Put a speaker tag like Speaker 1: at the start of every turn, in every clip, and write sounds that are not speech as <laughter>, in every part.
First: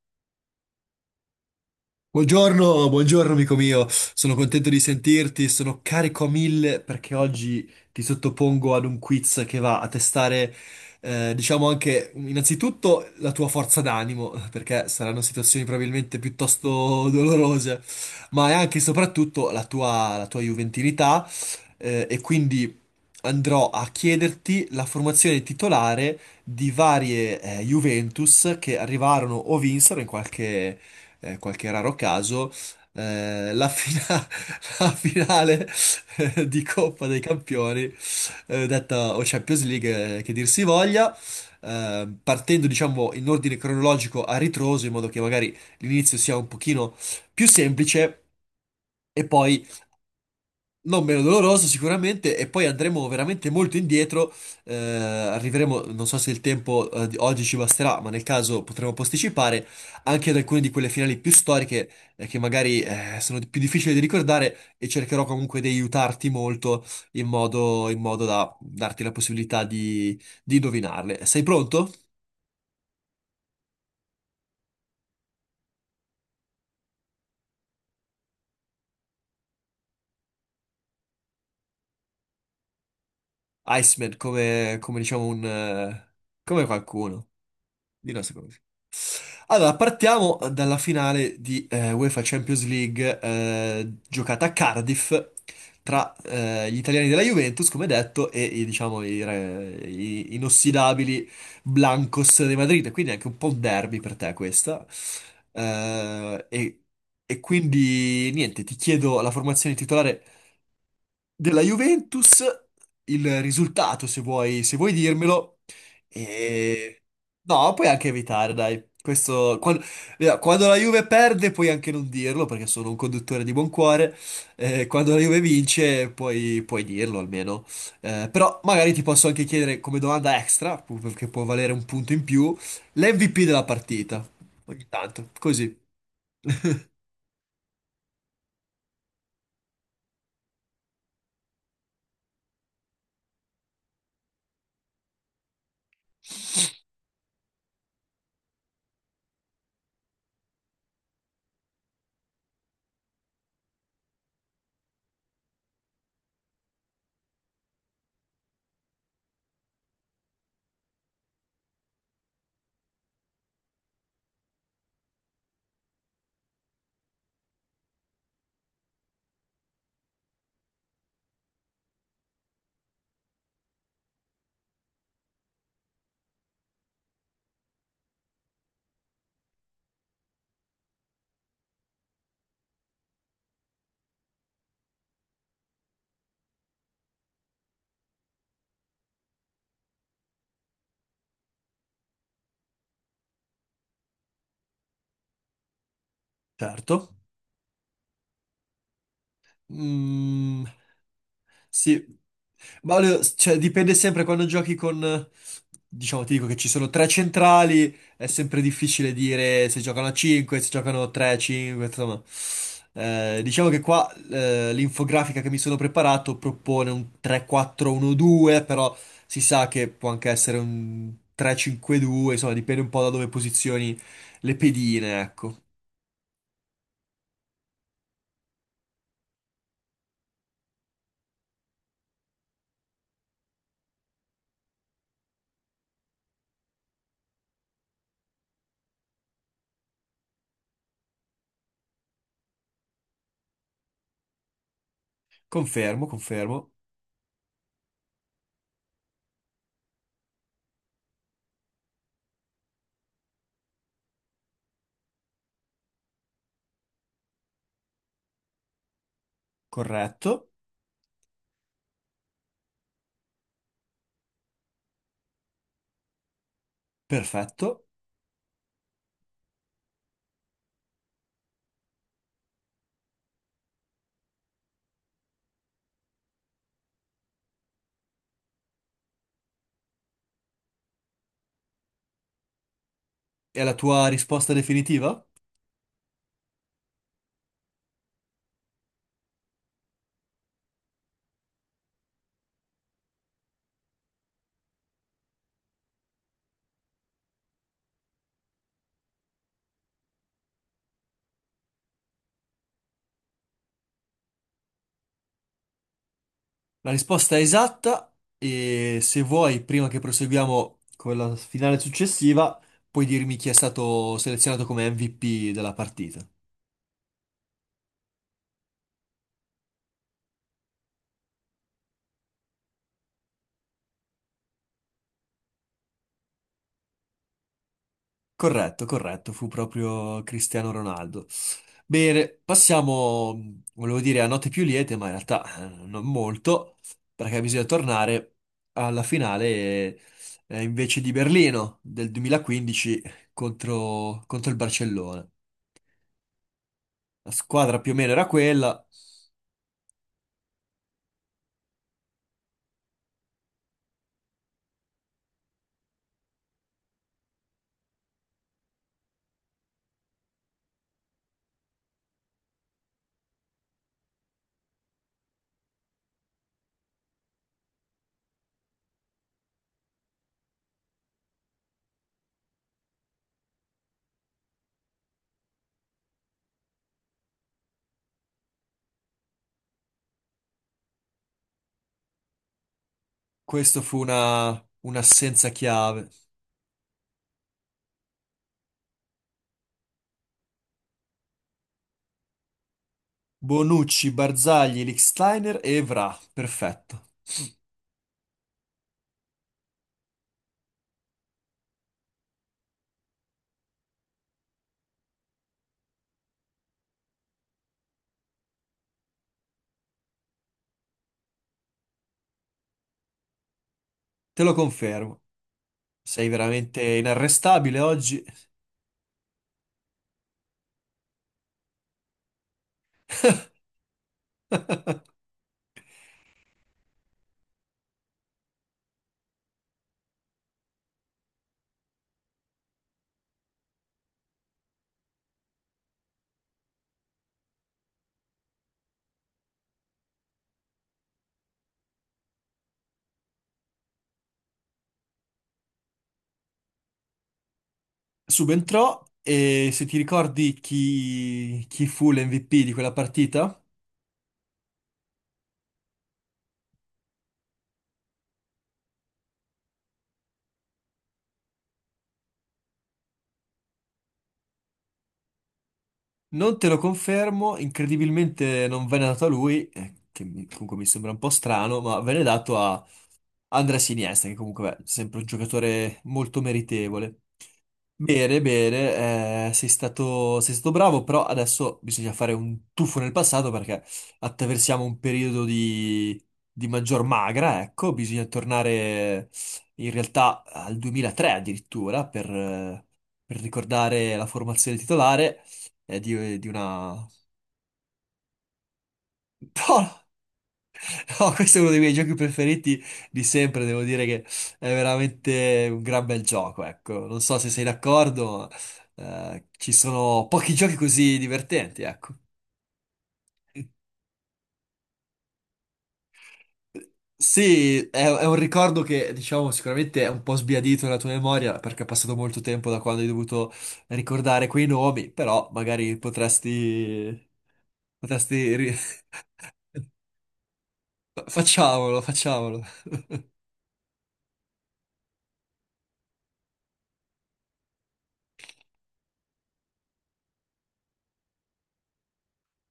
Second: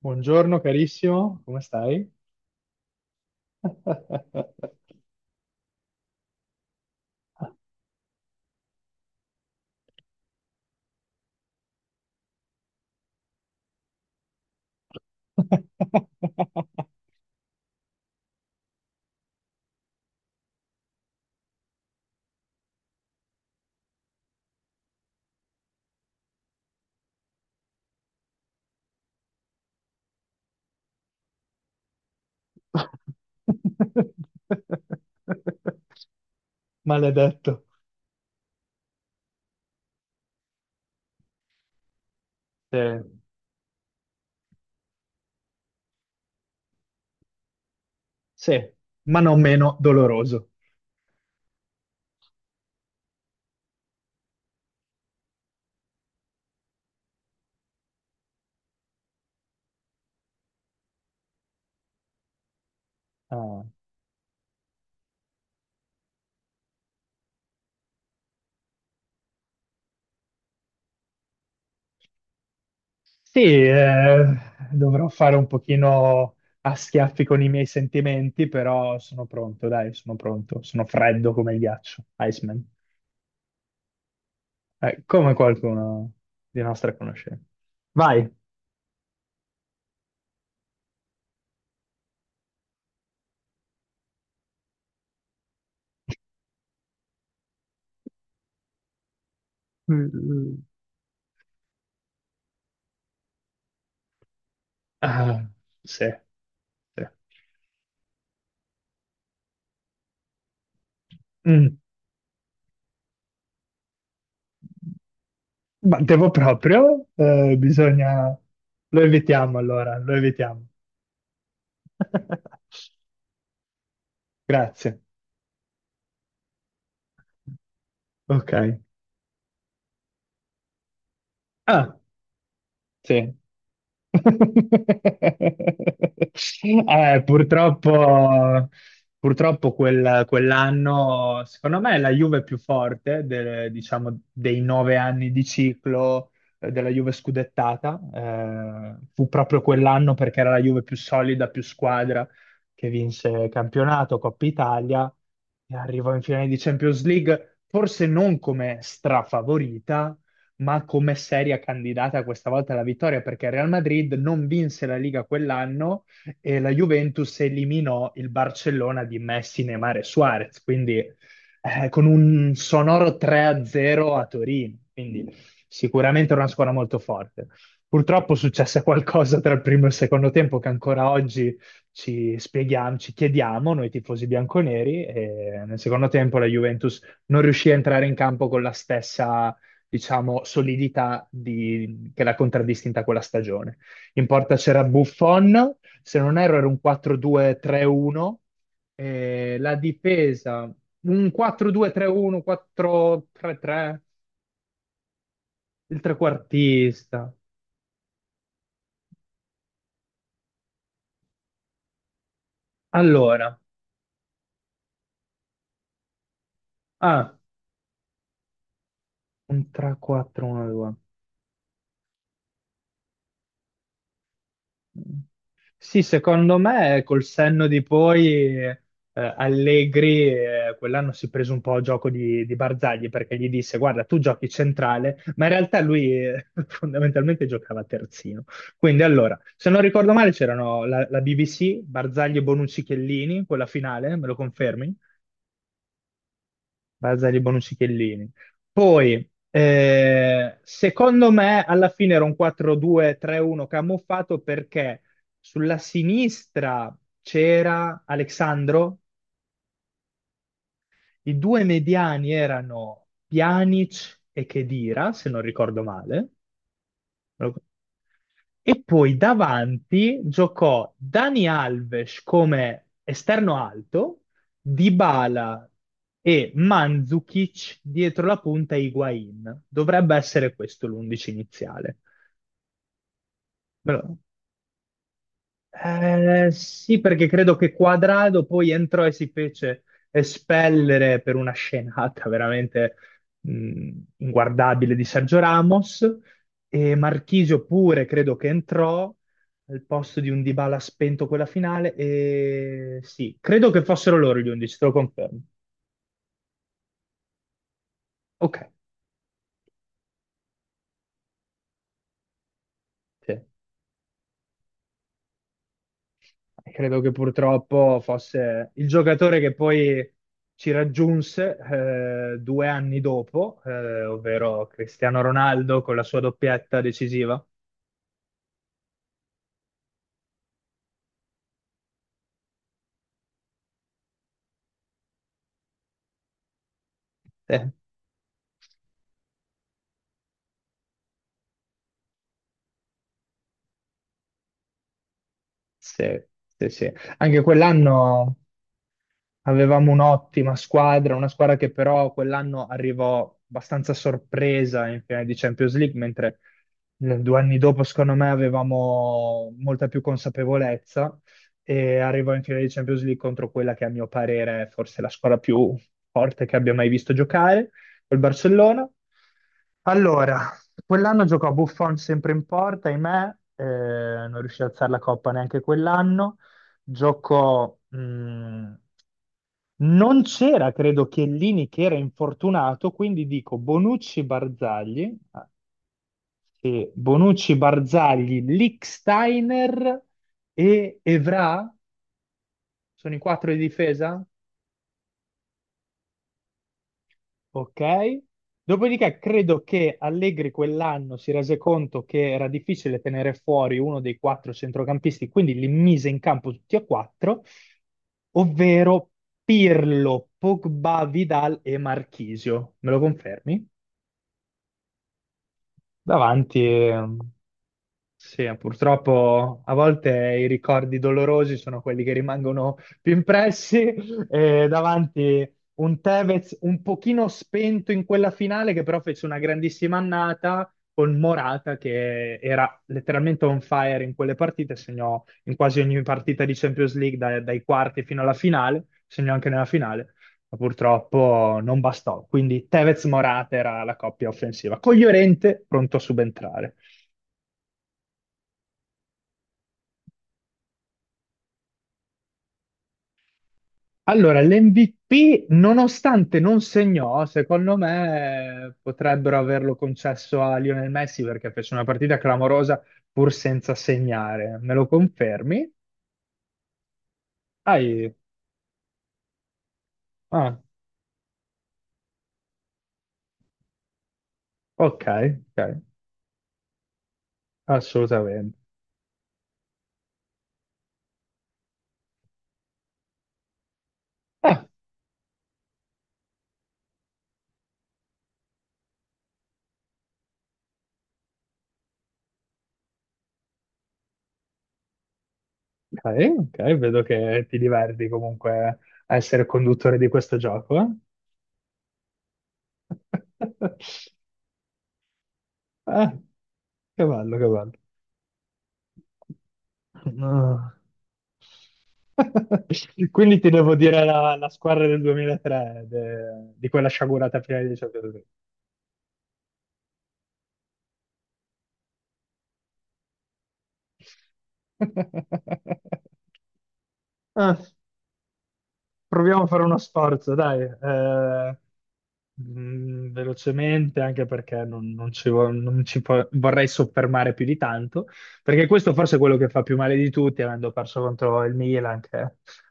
Speaker 1: Buongiorno carissimo, come stai?
Speaker 2: Buongiorno, buongiorno amico mio, sono contento di sentirti, sono carico a mille perché oggi ti sottopongo ad un quiz che va a testare, diciamo anche innanzitutto la tua forza d'animo, perché saranno situazioni probabilmente
Speaker 1: <laughs>
Speaker 2: piuttosto dolorose, ma è anche e soprattutto la tua juventinità, e quindi andrò a chiederti la formazione titolare di varie, Juventus che arrivarono o vinsero in qualche qualche raro caso, eh, la, fina- <laughs> la finale di Coppa dei
Speaker 1: Maledetto.
Speaker 2: Campioni, detta o Champions League, che dir si voglia, partendo
Speaker 1: Eh,
Speaker 2: diciamo in ordine cronologico a ritroso, in modo che magari l'inizio sia un pochino più semplice.
Speaker 1: Sì, ma
Speaker 2: E
Speaker 1: non
Speaker 2: poi
Speaker 1: meno doloroso.
Speaker 2: non meno doloroso sicuramente e poi andremo veramente molto indietro, arriveremo, non so se il tempo di oggi ci basterà, ma nel caso potremo posticipare anche ad alcune di quelle finali più storiche che magari più
Speaker 1: Ah.
Speaker 2: difficili da ricordare e cercherò comunque di aiutarti molto in modo da darti la possibilità di indovinarle. Sei pronto?
Speaker 1: Sì, dovrò fare un pochino a schiaffi con i miei sentimenti, però sono pronto, dai, sono pronto. Sono freddo come il ghiaccio, Iceman.
Speaker 2: Iceman, come diciamo
Speaker 1: Come
Speaker 2: un...
Speaker 1: qualcuno di
Speaker 2: come
Speaker 1: nostra
Speaker 2: qualcuno.
Speaker 1: conoscenza.
Speaker 2: Di
Speaker 1: Vai.
Speaker 2: nostro. Allora, partiamo dalla finale di UEFA Champions League giocata a Cardiff tra gli italiani della Juventus, come detto, e i, diciamo, i, re-
Speaker 1: Mm,
Speaker 2: i
Speaker 1: mm.
Speaker 2: inossidabili Blancos di Madrid. Quindi anche un po' un derby per te questa.
Speaker 1: Ah, sì,
Speaker 2: Eh, e,
Speaker 1: sì.
Speaker 2: e quindi niente, ti chiedo la formazione titolare della
Speaker 1: Mm.
Speaker 2: Juventus, il risultato, se vuoi, se vuoi dirmelo.
Speaker 1: Ma devo
Speaker 2: E...
Speaker 1: proprio?
Speaker 2: No, puoi anche
Speaker 1: Bisogna...
Speaker 2: evitare, dai.
Speaker 1: Lo evitiamo allora, lo
Speaker 2: Via,
Speaker 1: evitiamo.
Speaker 2: quando, la Juve perde puoi anche non dirlo, perché sono un
Speaker 1: <laughs>
Speaker 2: conduttore di buon cuore.
Speaker 1: Grazie.
Speaker 2: Quando la Juve vince puoi, puoi dirlo almeno.
Speaker 1: Ok.
Speaker 2: Però magari ti posso anche chiedere come domanda extra, che può valere un
Speaker 1: Ah.
Speaker 2: punto in più,
Speaker 1: Sì.
Speaker 2: l'MVP della partita. Ogni tanto,
Speaker 1: <laughs>
Speaker 2: così. <laughs>
Speaker 1: Purtroppo, purtroppo quell'anno, secondo me, la Juve più forte, diciamo, dei 9 anni di ciclo della Juve scudettata, fu proprio quell'anno perché era la Juve più solida, più squadra, che vinse campionato, Coppa Italia e arrivò in finale di Champions League, forse non come strafavorita, ma come seria candidata questa volta alla vittoria, perché il Real Madrid non vinse la Liga quell'anno e la Juventus eliminò il Barcellona di Messi, Neymar e Suarez, quindi con un sonoro 3-0 a zero a Torino, quindi sicuramente era una squadra molto forte. Purtroppo successe qualcosa tra il primo e il secondo tempo che ancora oggi ci spieghiamo, ci chiediamo noi tifosi bianconeri, e nel secondo tempo la Juventus non riuscì a entrare in campo con la stessa, diciamo, solidità che l'ha contraddistinta quella stagione. In porta c'era Buffon, se non erro era un
Speaker 2: Certo.
Speaker 1: 4-2-3-1, la
Speaker 2: Mm.
Speaker 1: difesa un
Speaker 2: Sì,
Speaker 1: 4-2-3-1,
Speaker 2: ma cioè, dipende
Speaker 1: 4-3-3,
Speaker 2: sempre quando giochi con,
Speaker 1: il
Speaker 2: diciamo, ti dico che ci sono tre
Speaker 1: trequartista.
Speaker 2: centrali, è sempre difficile dire se giocano a 5, se giocano 3, 5, insomma.
Speaker 1: Allora,
Speaker 2: Diciamo che qua l'infografica che mi sono preparato propone un
Speaker 1: ah,
Speaker 2: 3-4-1-2, però si sa
Speaker 1: un
Speaker 2: che può anche essere
Speaker 1: 3-4-1-2.
Speaker 2: un 3-5-2, insomma, dipende un po' da dove posizioni le pedine, ecco.
Speaker 1: Sì, secondo me col senno di poi Allegri quell'anno si è preso un po' a gioco di Barzagli perché gli disse guarda tu giochi centrale, ma in realtà lui <laughs> fondamentalmente giocava terzino. Quindi allora, se non ricordo male c'erano la BBC, Barzagli, Bonucci, Chiellini, quella finale, me lo confermi?
Speaker 2: Confermo, confermo,
Speaker 1: Barzagli, Bonucci, Chiellini. Poi, secondo me, alla fine era un 4-2-3-1 camuffato perché sulla sinistra c'era Alexandro,
Speaker 2: corretto,
Speaker 1: i due mediani erano Pjanic e Khedira, se non ricordo male.
Speaker 2: perfetto.
Speaker 1: E poi davanti giocò Dani Alves come esterno alto, Dybala e Mandzukic dietro la punta Higuain. Dovrebbe essere questo l'11 iniziale.
Speaker 2: E la tua risposta definitiva?
Speaker 1: Sì, perché credo che Quadrado poi entrò e si fece espellere per una scenata veramente mh, inguardabile di Sergio Ramos e Marchisio pure credo che entrò al posto di un Dybala spento quella finale e sì, credo che fossero loro gli 11, te lo confermo.
Speaker 2: La risposta è esatta
Speaker 1: Ok,
Speaker 2: e se vuoi, prima che proseguiamo con la finale successiva, puoi dirmi
Speaker 1: sì.
Speaker 2: chi è stato selezionato come MVP della partita.
Speaker 1: Credo che purtroppo fosse il giocatore che poi ci raggiunse 2 anni dopo, ovvero Cristiano Ronaldo con la sua doppietta decisiva.
Speaker 2: Corretto, corretto, fu proprio Cristiano Ronaldo. Bene, passiamo, volevo dire, a note più liete, ma in realtà non molto, perché bisogna
Speaker 1: Eh,
Speaker 2: tornare alla finale invece di Berlino del 2015 contro il Barcellona.
Speaker 1: sì, sì, sì.
Speaker 2: La
Speaker 1: Anche
Speaker 2: squadra più o meno era
Speaker 1: quell'anno.
Speaker 2: quella.
Speaker 1: Avevamo un'ottima squadra, una squadra che però quell'anno arrivò abbastanza sorpresa in finale di Champions League, mentre 2 anni dopo, secondo me, avevamo molta più consapevolezza e arrivò in finale di Champions League contro quella che a mio parere è forse la squadra più forte che abbia mai visto giocare, col Barcellona. Allora, quell'anno giocò Buffon sempre in porta, ahimè, non riuscì ad alzare la coppa neanche quell'anno. Giocò non c'era, credo, Chiellini che era infortunato, quindi dico
Speaker 2: Questo fu
Speaker 1: Bonucci
Speaker 2: una,
Speaker 1: Barzagli, ah,
Speaker 2: un'assenza chiave.
Speaker 1: sì, Bonucci Barzagli, Lichtsteiner e Evra, sono i quattro di
Speaker 2: Bonucci,
Speaker 1: difesa?
Speaker 2: Barzagli, Lichtsteiner e Evra. Perfetto.
Speaker 1: Ok. Dopodiché credo che Allegri quell'anno si rese conto che era difficile tenere fuori uno dei quattro centrocampisti, quindi li mise in campo tutti e quattro, ovvero Pirlo, Pogba, Vidal e Marchisio. Me lo confermi?
Speaker 2: Te lo confermo. Sei
Speaker 1: Davanti
Speaker 2: veramente
Speaker 1: e
Speaker 2: inarrestabile oggi.
Speaker 1: sì, purtroppo a volte i ricordi dolorosi sono quelli che rimangono più impressi <laughs> e
Speaker 2: <laughs>
Speaker 1: davanti un Tevez un pochino spento in quella finale che però fece una grandissima annata con Morata che era letteralmente on fire in quelle partite, segnò in quasi ogni partita di Champions League dai quarti fino alla finale, segnò anche nella finale, ma purtroppo non bastò. Quindi Tevez-Morata era la coppia offensiva, con Llorente pronto a subentrare.
Speaker 2: Subentrò e se ti ricordi chi, chi fu l'MVP di quella partita?
Speaker 1: Allora, l'MVP, nonostante non segnò, secondo me potrebbero averlo concesso a Lionel Messi perché fece una partita clamorosa pur senza segnare. Me lo confermi?
Speaker 2: Non te lo confermo,
Speaker 1: Hai-
Speaker 2: incredibilmente non venne dato a lui,
Speaker 1: Ah,
Speaker 2: comunque mi sembra un po' strano, ma venne dato a Andrea Iniesta, che comunque è
Speaker 1: ok,
Speaker 2: sempre un
Speaker 1: ok,
Speaker 2: giocatore molto meritevole. Bene,
Speaker 1: assolutamente.
Speaker 2: bene, sei stato bravo, però adesso bisogna fare un tuffo nel passato perché
Speaker 1: Ah,
Speaker 2: attraversiamo un periodo di maggior magra, ecco, bisogna tornare in realtà al 2003 addirittura per ricordare la formazione titolare è
Speaker 1: ok,
Speaker 2: di
Speaker 1: ok, vedo
Speaker 2: una...
Speaker 1: che ti diverti comunque a essere conduttore di
Speaker 2: <laughs>
Speaker 1: questo gioco. Eh?
Speaker 2: No, no, questo è uno dei miei giochi preferiti di sempre, devo dire
Speaker 1: <laughs>
Speaker 2: che è veramente un gran
Speaker 1: Ah,
Speaker 2: bel gioco,
Speaker 1: che
Speaker 2: ecco. Non
Speaker 1: bello,
Speaker 2: so
Speaker 1: che
Speaker 2: se sei
Speaker 1: bello.
Speaker 2: d'accordo, ma, ci sono pochi
Speaker 1: Ah.
Speaker 2: giochi così divertenti, ecco.
Speaker 1: <laughs> Quindi ti devo dire la squadra del 2003, di quella sciagurata finale di
Speaker 2: Sì,
Speaker 1: Champions
Speaker 2: è un ricordo che, diciamo, sicuramente è un po' sbiadito nella tua memoria, perché è passato molto tempo da quando hai dovuto ricordare quei nomi,
Speaker 1: League.
Speaker 2: però magari potresti...
Speaker 1: <laughs>
Speaker 2: potresti... ri-
Speaker 1: Proviamo a fare
Speaker 2: <laughs>
Speaker 1: uno sforzo, dai.
Speaker 2: Facciamolo, facciamolo.
Speaker 1: Velocemente, anche perché non ci vorrei soffermare più di tanto, perché questo forse è quello che fa più male di tutti, avendo perso contro il Milan, che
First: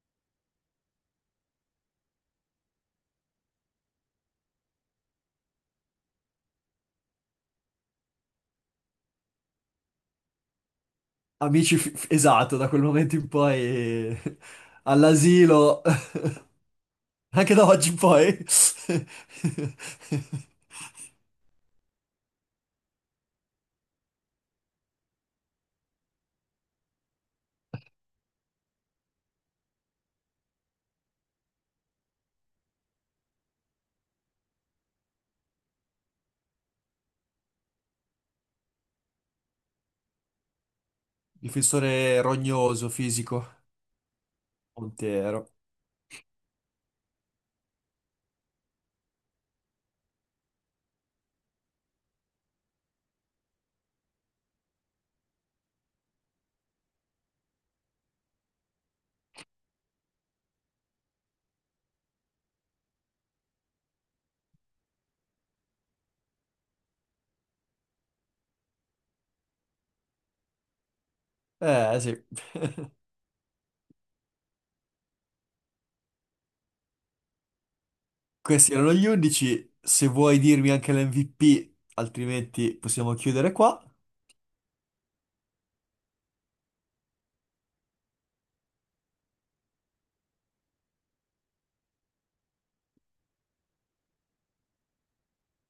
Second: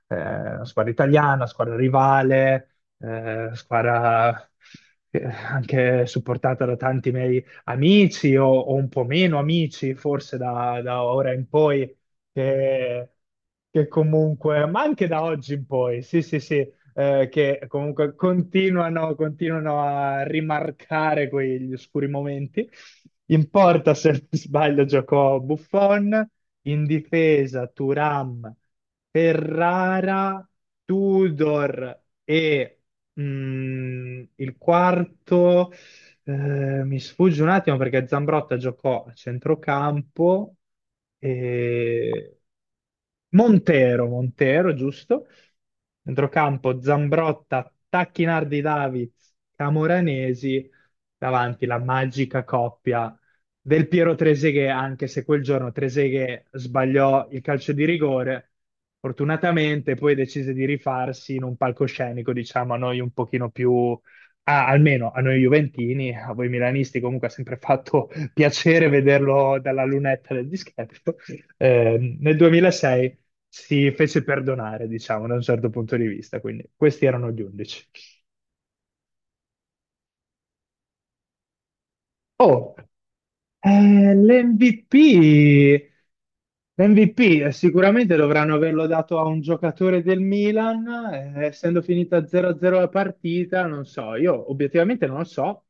Speaker 1: è una squadra italiana, squadra rivale, squadra anche supportata da tanti miei amici o un po' meno amici, forse da ora in
Speaker 2: Amici,
Speaker 1: poi
Speaker 2: esatto, da quel
Speaker 1: che,
Speaker 2: momento in
Speaker 1: che
Speaker 2: poi
Speaker 1: comunque, ma
Speaker 2: <laughs>
Speaker 1: anche da oggi in
Speaker 2: all'asilo,
Speaker 1: poi, sì,
Speaker 2: <laughs>
Speaker 1: sì, sì,
Speaker 2: anche
Speaker 1: che
Speaker 2: da oggi in
Speaker 1: comunque
Speaker 2: poi.
Speaker 1: continuano, continuano a rimarcare quegli oscuri momenti. In porta, se non sbaglio, giocò Buffon, in difesa Thuram, Ferrara, Tudor e il quarto. Mi sfugge un attimo perché Zambrotta giocò a centrocampo
Speaker 2: <laughs> Difensore
Speaker 1: e
Speaker 2: rognoso, fisico,
Speaker 1: Montero, Montero, giusto?
Speaker 2: Montero.
Speaker 1: Centrocampo Zambrotta, Tacchinardi Davids, Camoranesi, davanti la magica coppia del Piero Treseghe, anche se quel giorno Treseghe sbagliò il calcio di rigore, fortunatamente poi decise di rifarsi in un palcoscenico, diciamo, a noi un pochino più. Ah, almeno a noi Juventini, a voi Milanisti, comunque ha sempre fatto <laughs> piacere vederlo dalla lunetta del dischetto.
Speaker 2: Eh sì,
Speaker 1: Nel 2006 si fece perdonare, diciamo, da un certo punto di vista. Quindi questi erano gli 11.
Speaker 2: <laughs> questi erano gli 11. Se vuoi dirmi anche l'MVP,
Speaker 1: Oh,
Speaker 2: altrimenti possiamo chiudere qua.
Speaker 1: l'MVP. L'MVP sicuramente dovranno averlo dato a un giocatore del Milan, essendo finita 0-0 la partita, non so, io obiettivamente non lo so.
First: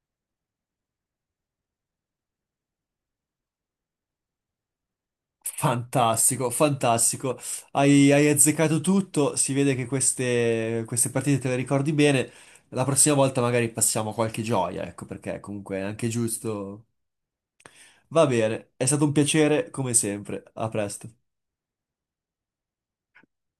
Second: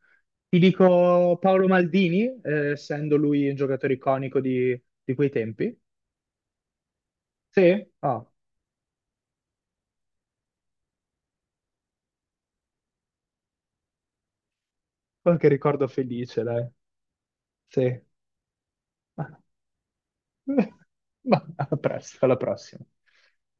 Speaker 1: Ti dico Paolo Maldini, essendo lui un giocatore iconico di quei tempi.
Speaker 2: Fantastico, fantastico.
Speaker 1: Sì,
Speaker 2: Hai,
Speaker 1: ah,
Speaker 2: hai azzeccato tutto. Si vede che queste, queste partite te le ricordi bene. La prossima volta magari passiamo qualche gioia, ecco, perché
Speaker 1: che
Speaker 2: comunque è
Speaker 1: ricordo
Speaker 2: anche
Speaker 1: felice, dai.
Speaker 2: giusto.
Speaker 1: Sì.
Speaker 2: Va bene, è stato un
Speaker 1: <laughs>
Speaker 2: piacere come sempre. A presto.
Speaker 1: Ma a presto, alla prossima.